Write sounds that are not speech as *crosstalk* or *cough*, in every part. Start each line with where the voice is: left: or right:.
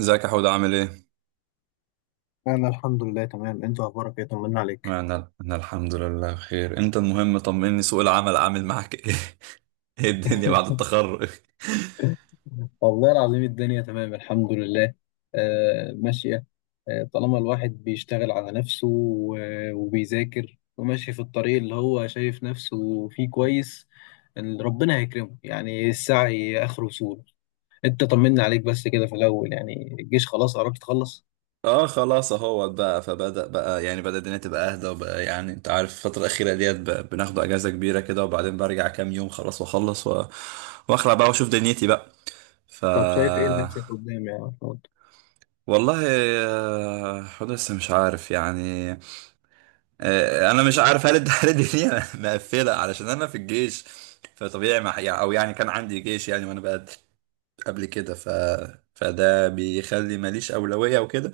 right: ازيك يا حود عامل ايه؟
left: أنا الحمد لله تمام، أنت أخبارك إيه؟ طمنا عليك.
right: انا الحمد لله بخير، انت المهم طمني، سوق العمل عامل معاك ايه؟ *laughs* ايه الدنيا بعد
left: *laughs*
right: التخرج؟
left: والله العظيم الدنيا تمام الحمد لله. آه، ماشية. آه، طالما الواحد بيشتغل على نفسه وبيذاكر وماشي في الطريق اللي هو شايف نفسه فيه كويس، إن ربنا هيكرمه، يعني السعي آخره سهولة. أنت طمنا عليك بس كده في الأول، يعني الجيش خلاص قربت تخلص؟
right: اه خلاص اهوت بقى، فبدأ بقى يعني بدأ الدنيا تبقى اهدى، وبقى يعني انت عارف الفترة الأخيرة ديت بناخد اجازة كبيرة كده، وبعدين برجع كام يوم خلاص واخلص واخلع بقى واشوف دنيتي بقى. ف
left: طب شايف إيه لنفسك قدام يا محمود؟
right: والله، حود لسه مش عارف يعني. انا مش عارف هل التحرير دي *laughs* مقفله علشان انا في الجيش، فطبيعي ما يعني او يعني كان عندي جيش يعني وانا بقى قبل كده. فده بيخلي ماليش اولويه وكده،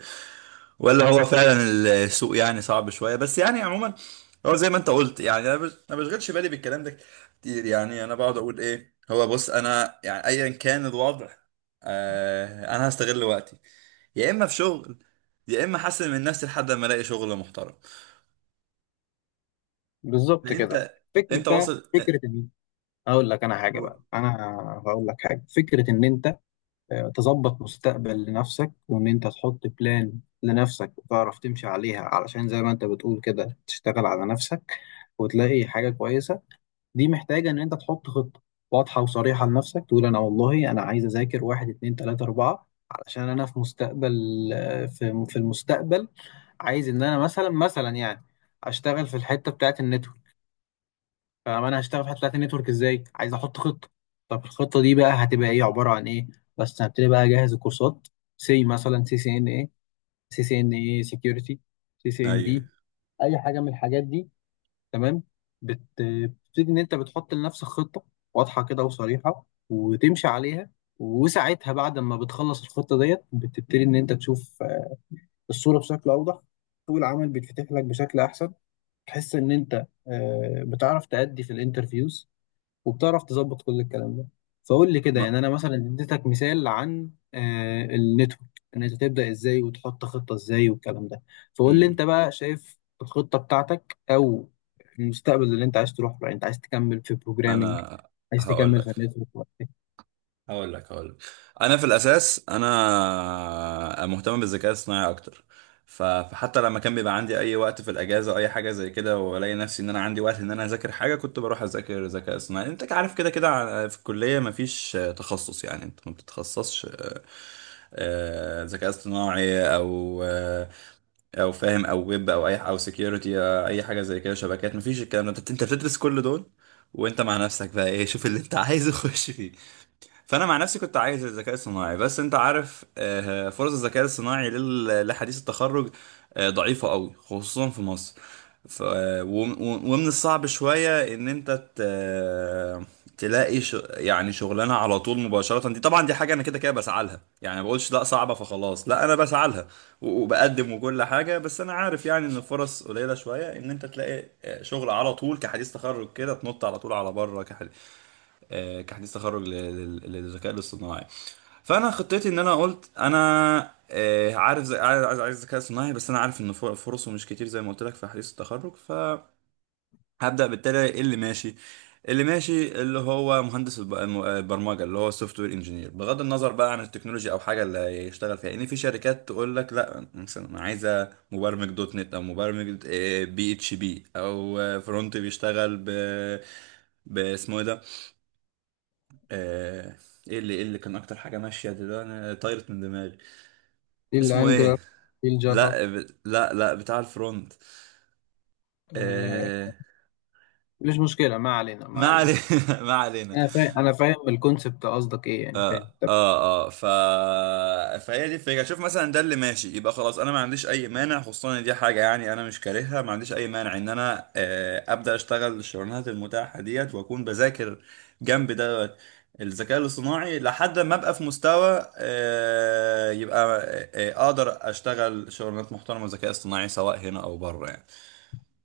right: ولا هو فعلا السوق يعني صعب شويه، بس يعني عموما هو زي ما انت قلت، يعني انا ما بشغلش بالي بالكلام ده كتير. يعني انا بقعد اقول ايه هو، بص انا يعني ايا كان الوضع، انا هستغل وقتي، يا اما في شغل، يا اما احسن من نفسي لحد ما الاقي شغل محترم.
left: بالظبط كده.
right: انت
left: فكرة
right: انت
left: بقى
right: واصل؟ اه،
left: فكرة إن هقول لك أنا حاجة
right: قول.
left: بقى، أنا هقول لك حاجة، فكرة إن أنت تظبط مستقبل لنفسك وان انت تحط بلان لنفسك وتعرف تمشي عليها علشان زي ما انت بتقول كده تشتغل على نفسك وتلاقي حاجة كويسة. دي محتاجة ان انت تحط خطة واضحة وصريحة لنفسك، تقول انا والله انا عايز اذاكر واحد اتنين تلاتة اربعة علشان انا في مستقبل. في المستقبل عايز ان انا مثلا يعني اشتغل في الحتة بتاعت النتورك. فانا هشتغل في الحته بتاعت النتورك ازاي؟ عايز احط خطه. طب الخطه دي بقى هتبقى ايه، عباره عن ايه؟ بس هبتدي بقى اجهز الكورسات. سي مثلا، سي سي ان ايه، سي سي ان ايه سكيورتي، سي سي ان
right: ايوه.
left: بي، اي حاجه من الحاجات دي. تمام. بتبتدي ان انت بتحط لنفسك خطه واضحه كده وصريحه وتمشي عليها. وساعتها بعد ما بتخلص الخطه ديت بتبتدي ان انت تشوف الصوره بشكل اوضح. سوق العمل بيتفتح لك بشكل احسن. تحس ان انت بتعرف تأدي في الانترفيوز وبتعرف تظبط كل الكلام ده. فقول لي كده،
right: ما...
left: يعني انا مثلا اديتك مثال عن النتورك، ان انت تبدا ازاي وتحط خطه ازاي والكلام ده. فقول لي انت
right: مم.
left: بقى شايف الخطه بتاعتك او المستقبل اللي انت عايز تروح له، يعني انت عايز تكمل في بروجرامنج،
right: انا
left: عايز
right: هقول
left: تكمل في
right: لك
left: النتورك ولا ايه؟
right: هقول لك، انا في الاساس انا مهتم بالذكاء الصناعي اكتر. فحتى لما كان بيبقى عندي اي وقت في الاجازه او اي حاجه زي كده والاقي نفسي ان انا عندي وقت ان انا اذاكر حاجه، كنت بروح اذاكر ذكاء صناعي. انت عارف، كده كده في الكليه مفيش تخصص. يعني انت ما بتتخصصش ذكاء اصطناعي او او فاهم، او ويب، او اي، او سكيورتي، او اي حاجه زي كده، شبكات، مفيش الكلام ده. انت بتدرس كل دول، وانت مع نفسك بقى ايه شوف اللي انت عايزه *laughs* خش فيه. فانا مع نفسي كنت عايز الذكاء الصناعي، بس انت عارف فرص الذكاء الصناعي لحديث التخرج ضعيفة قوي خصوصا في مصر. ف... وم- ومن الصعب شوية ان انت تلاقي يعني شغلانة على طول مباشرة. دي طبعا دي حاجة انا كده كده بسعى لها، يعني ما بقولش لا صعبة فخلاص، لا انا بسعى لها وبقدم وكل حاجة، بس انا عارف يعني ان الفرص قليلة شوية ان انت تلاقي شغل على طول كحديث تخرج كده تنط على طول على بره. كحديث تخرج للذكاء الاصطناعي، فانا خطتي ان انا قلت انا عارف زي عايز ذكاء اصطناعي، بس انا عارف ان فرصه مش كتير زي ما قلت لك في حديث التخرج، فهبدا بالتالي إيه اللي ماشي. اللي ماشي اللي هو مهندس البرمجه، اللي هو سوفت وير انجينير، بغض النظر بقى عن التكنولوجيا او حاجه اللي هيشتغل فيها، لان في شركات تقول لك لا مثلا انا عايزه مبرمج دوت نت، او مبرمج بي اتش بي، او فرونت بيشتغل باسمه ايه ده؟ آه، ايه اللي كان اكتر حاجه ماشيه دلوقتي، انا طايرت من دماغي
left: إيه
right: اسمه
left: الانجلر،
right: ايه؟
left: ايه الجافا؟
right: لا لا، لا، بتاع الفرونت.
left: آه،
right: آه...
left: مش مشكله، ما علينا ما
right: ما
left: علينا.
right: علينا *laughs* ما علينا.
left: انا فاهم الكونسبت، قصدك ايه يعني، فاهم.
right: اه، اه، اه، فهي دي الفكره، شوف مثلا ده اللي ماشي يبقى خلاص انا ما عنديش اي مانع، خصوصا ان دي حاجه يعني انا مش كارهها، ما عنديش اي مانع ان انا ابدا اشتغل الشغلانات المتاحه ديت، واكون بذاكر جنب ده الذكاء الاصطناعي لحد ما ابقى في مستوى يبقى اقدر اشتغل شغلانات محترمه ذكاء اصطناعي، سواء هنا او بره يعني.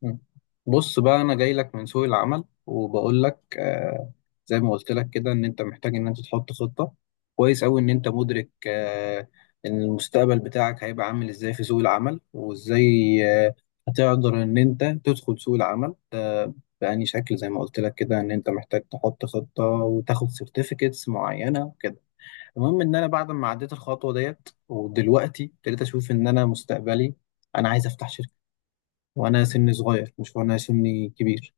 left: مم. بص بقى، انا جاي لك من سوق العمل وبقول لك، زي ما قلت لك كده ان انت محتاج ان انت تحط خطة. كويس قوي ان انت مدرك ان المستقبل بتاعك هيبقى عامل ازاي في سوق العمل، وازاي آه هتقدر ان انت تدخل سوق العمل ده بأني شكل، زي ما قلت لك كده ان انت محتاج تحط خطة وتاخد سيرتيفيكتس معينة وكده. المهم ان انا بعد ما عديت الخطوة ديت ودلوقتي ابتديت اشوف ان انا مستقبلي، انا عايز افتح شركة وانا سني صغير، مش وانا سني كبير.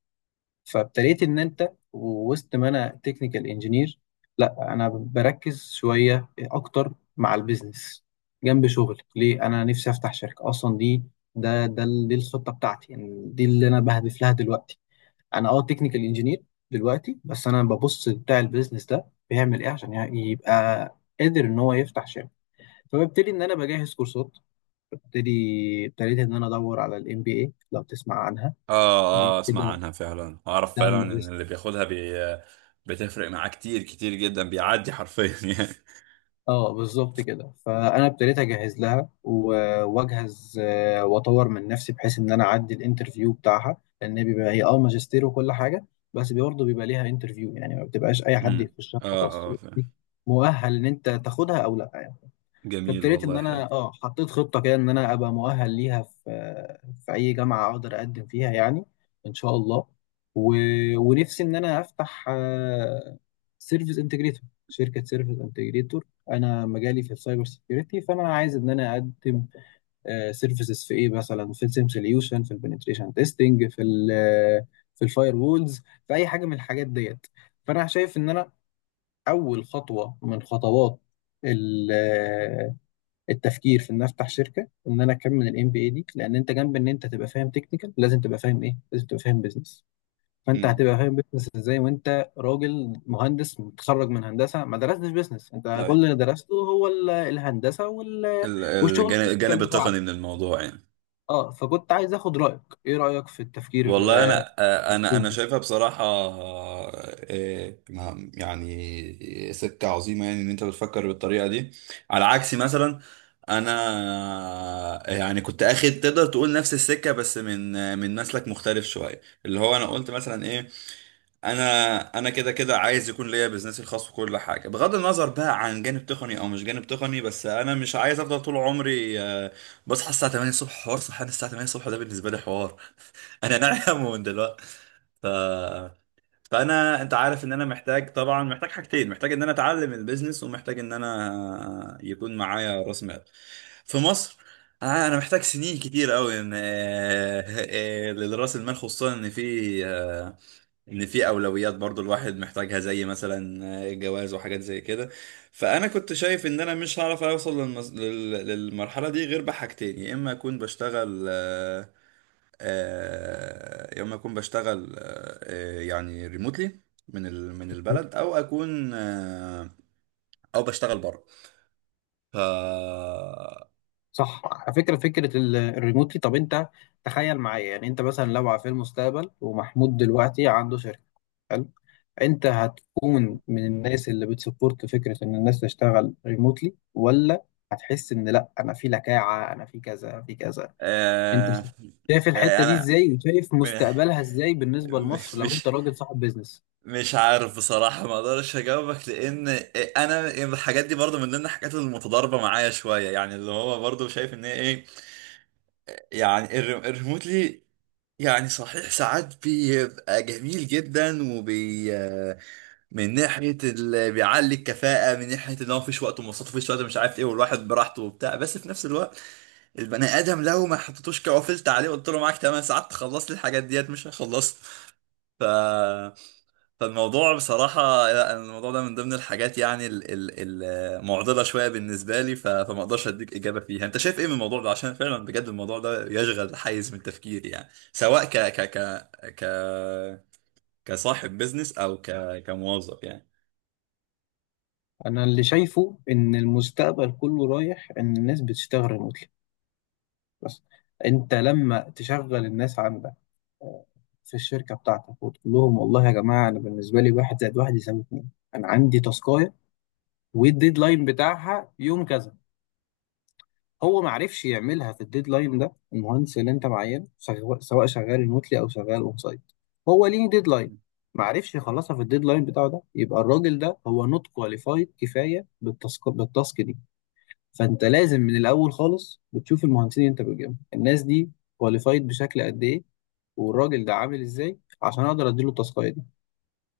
left: فابتديت ان انت وسط ما انا تكنيكال انجينير، لا انا بركز شويه اكتر مع البيزنس جنب شغل، ليه؟ انا نفسي افتح شركه اصلا، دي دي الخطه بتاعتي، يعني دي اللي انا بهدف لها دلوقتي. انا تكنيكال انجينير دلوقتي، بس انا ببص بتاع البيزنس ده بيعمل ايه عشان يعني يبقى قادر ان هو يفتح شركه. فببتدي ان انا بجهز كورسات. ببتدي ابتديت ان انا ادور على الام بي اي، لو تسمع عنها. دي
right: اه، اه، اسمع
left: كده،
right: عنها فعلا، اعرف
left: نعم،
right: فعلا ان
left: ماجستير.
right: اللي بياخدها بتفرق معاه كتير كتير جدا، بيعدي حرفيا *laughs* يعني.
left: اه، بالظبط كده. فانا ابتديت اجهز لها واجهز، واطور من نفسي بحيث ان انا اعدي الانترفيو بتاعها، لان بيبقى هي ماجستير وكل حاجه. بس برضه بيبقى ليها انترفيو، يعني ما بتبقاش اي حد
right: امم.
left: يخشها
right: اه،
left: خلاص
right: اه،
left: يبقى
right: فاهم.
left: ليك، مؤهل ان انت تاخدها او لا.
right: جميل،
left: فابتديت ان
right: والله حلو.
left: انا حطيت خطه كده ان انا ابقى مؤهل ليها في في اي جامعه اقدر اقدم فيها يعني، ان شاء الله. و... ونفسي ان انا افتح سيرفيس انتجريتور، شركه سيرفيس انتجريتور. انا مجالي في السايبر سيكيورتي، فانا عايز ان انا اقدم سيرفيسز في ايه، مثلا في السيم سوليوشن، في البنتريشن تيستنج، في الفاير وولز، في اي حاجه من الحاجات ديت. فانا شايف ان انا اول خطوه من خطوات التفكير في ان افتح شركه وان انا اكمل الام بي اي دي، لان انت جنب ان انت تبقى فاهم تكنيكال لازم تبقى فاهم ايه، لازم تبقى فاهم بزنس. فانت
right: امم.
left: هتبقى فاهم بزنس ازاي وانت راجل مهندس متخرج من هندسه ما درستش بزنس، انت كل
right: طيب
left: اللي درسته هو الهندسه والشغل
right: الجانب
left: التكنيكال
right: الجانب
left: بتاعك.
right: التقني من الموضوع يعني.
left: اه فكنت عايز اخد رايك، ايه رايك في التفكير،
right: والله انا انا انا شايفها بصراحه، يعني سكه عظيمه يعني ان انت بتفكر بالطريقه دي. على عكسي مثلا، انا يعني كنت اخد، تقدر تقول نفس السكه بس من من مسلك مختلف شويه، اللي هو انا قلت مثلا ايه، انا انا كده كده عايز يكون ليا بزنسي الخاص وكل حاجه، بغض النظر بقى عن جانب تقني او مش جانب تقني، بس انا مش عايز افضل طول عمري بصحى الساعه 8 الصبح. حوار صحيان الساعه 8 الصبح ده بالنسبه لي حوار. *laughs* انا نايم من دلوقتي. ف... فانا انت عارف ان انا محتاج، طبعا محتاج حاجتين: محتاج ان انا اتعلم البيزنس، ومحتاج ان انا يكون معايا راس مال. في مصر انا محتاج سنين كتير قوي ان لراس المال، خصوصا ان في ان في اولويات برضو الواحد محتاجها، زي مثلا جواز وحاجات زي كده. فانا كنت شايف ان انا مش هعرف اوصل للمرحله دي غير بحاجتين: يا اما اكون بشتغل يا اما اكون بشتغل يعني ريموتلي من من البلد، او اكون او بشتغل بره. ف
left: صح؟ على فكره، فكره الريموتلي. طب انت تخيل معايا، يعني انت مثلا لو في المستقبل ومحمود دلوقتي عنده شركه، حلو، انت هتكون من الناس اللي بتسبورت فكره ان الناس تشتغل ريموتلي، ولا هتحس ان لا انا في لكاعه انا في كذا في كذا؟ انت
right: آه،
left: س- شايف الحته دي
right: انا
left: ازاي وشايف
right: *laughs*
left: مستقبلها ازاي بالنسبه لمصر، لو انت
right: مش
left: راجل صاحب بيزنس.
right: مش عارف بصراحة، ما اقدرش اجاوبك، لان انا الحاجات دي برضو من ضمن الحاجات المتضاربة معايا شوية، يعني اللي هو برضو شايف ان هي ايه، يعني الريموتلي يعني صحيح ساعات بيبقى جميل جدا من ناحية اللي بيعلي الكفاءة، من ناحية ان هو مفيش وقت ومواصلات، مفيش وقت، مش عارف ايه، والواحد براحته وبتاع، بس في نفس الوقت البني ادم لو ما حطيتوش كوفلت عليه، قلت له معاك 8 ساعات تخلص لي الحاجات ديت، مش هيخلصها. ف فالموضوع بصراحة، لا، الموضوع ده من ضمن الحاجات يعني المعضلة شوية بالنسبة لي، فما اقدرش اديك إجابة فيها. انت شايف ايه من الموضوع ده؟ عشان فعلا بجد الموضوع ده يشغل حيز من تفكيري، يعني سواء ك ك ك ك كصاحب بيزنس او كموظف يعني.
left: انا اللي شايفه ان المستقبل كله رايح ان الناس بتشتغل ريموتلي. بس انت لما تشغل الناس عندك آه، في الشركه بتاعتك وتقول لهم والله يا جماعه انا بالنسبه لي واحد زائد واحد يساوي اتنين، انا عندي تاسكايه والديدلاين بتاعها يوم كذا. هو ما عرفش يعملها في الديدلاين ده، المهندس اللي انت معينه سواء شغال ريموتلي او شغال اون سايت، هو ليه ديدلاين، ما عرفش يخلصها في الديدلاين بتاعه ده، يبقى الراجل ده هو نوت كواليفايد كفايه بالتاسك دي. فانت لازم من الاول خالص بتشوف المهندسين اللي انت بتجيبهم، الناس دي كواليفايد بشكل قد ايه، والراجل ده عامل ازاي عشان اقدر اديله التاسكايه دي.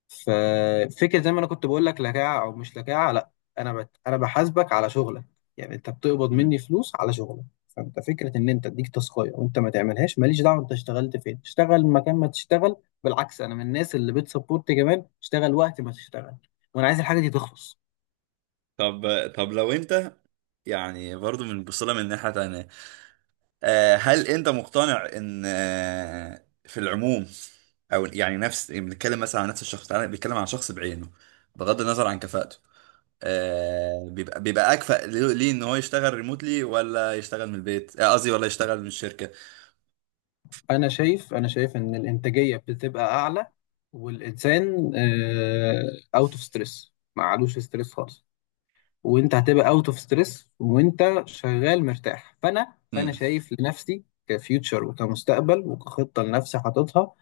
left: ففكرة زي ما انا كنت بقول لك، لكاعة او مش لكاعة، لا، انا بحاسبك على شغلك، يعني انت بتقبض
right: مم.
left: مني فلوس على شغلك. فانت فكرة ان انت اديك تاسكايه وانت ما تعملهاش ماليش دعوة، انت اشتغلت فين اشتغل مكان ما تشتغل. بالعكس انا من الناس اللي بتسبورت كمان اشتغل وقت ما تشتغل، وانا عايز الحاجة دي تخلص.
right: طب طب لو انت، يعني برضو من بصلة من ناحية تانية، هل انت مقتنع ان في العموم، او يعني نفس، بنتكلم مثلا عن نفس الشخص، تعالى بنتكلم عن شخص بعينه بغض النظر عن كفاءته، بيبقى اكفأ، ليه ان هو يشتغل ريموتلي ولا يشتغل من البيت، قصدي ولا يشتغل من الشركه؟
left: انا شايف ان الانتاجية بتبقى اعلى، والانسان اوت اوف ستريس، ما علوش ستريس خالص. وانت هتبقى اوت اوف ستريس وانت شغال مرتاح. فانا
right: امم.
left: شايف لنفسي كفيوتشر وكمستقبل وكخطه لنفسي حاططها،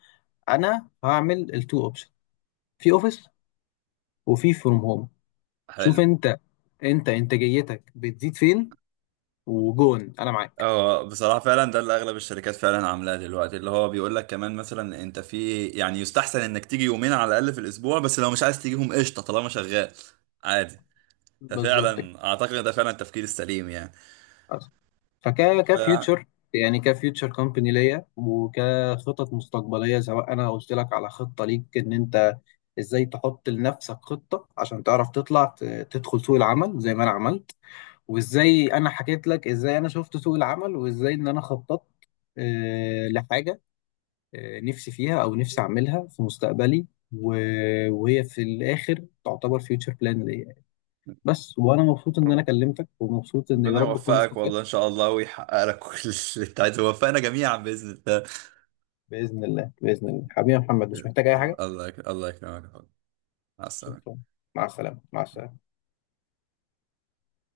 left: انا هعمل التو اوبشن، في اوفيس وفي فروم هوم. شوف
right: حلو.
left: انت انتاجيتك بتزيد فين، وجون انا معاك.
right: اه، بصراحه فعلا ده اللي اغلب الشركات فعلا عاملاه دلوقتي، اللي هو بيقول لك كمان مثلا انت، في يعني يستحسن انك تيجي يومين على الاقل في الاسبوع، بس لو مش عايز تجيهم قشطه طالما شغال عادي.
left: بالظبط
right: ففعلا اعتقد ده فعلا التفكير السليم يعني.
left: أصلاً. فك
right: ف
left: كفيوتشر، يعني كفيوتشر كومباني ليا، وكخطط مستقبليه سواء انا قلت لك على خطه ليك ان انت ازاي تحط لنفسك خطه عشان تعرف تطلع تدخل سوق العمل زي ما انا عملت، وازاي انا حكيت لك ازاي انا شفت سوق العمل، وازاي ان انا خططت لحاجه نفسي فيها او نفسي اعملها في مستقبلي. وهي في الاخر تعتبر فيوتشر بلان ليا بس. وانا مبسوط ان انا كلمتك ومبسوط ان يا
right: ربنا
left: رب تكون
right: يوفقك
left: استفدت.
right: والله، ان شاء الله ويحقق لك *laughs* كل اللي انت عايزه ويوفقنا جميعا باذن
left: بإذن الله بإذن الله، حبيبي يا محمد، مش محتاج أي
right: الله.
left: حاجة.
right: الله الله يكرمك. مع السلامه.
left: شكرا. مع السلامة مع السلامة.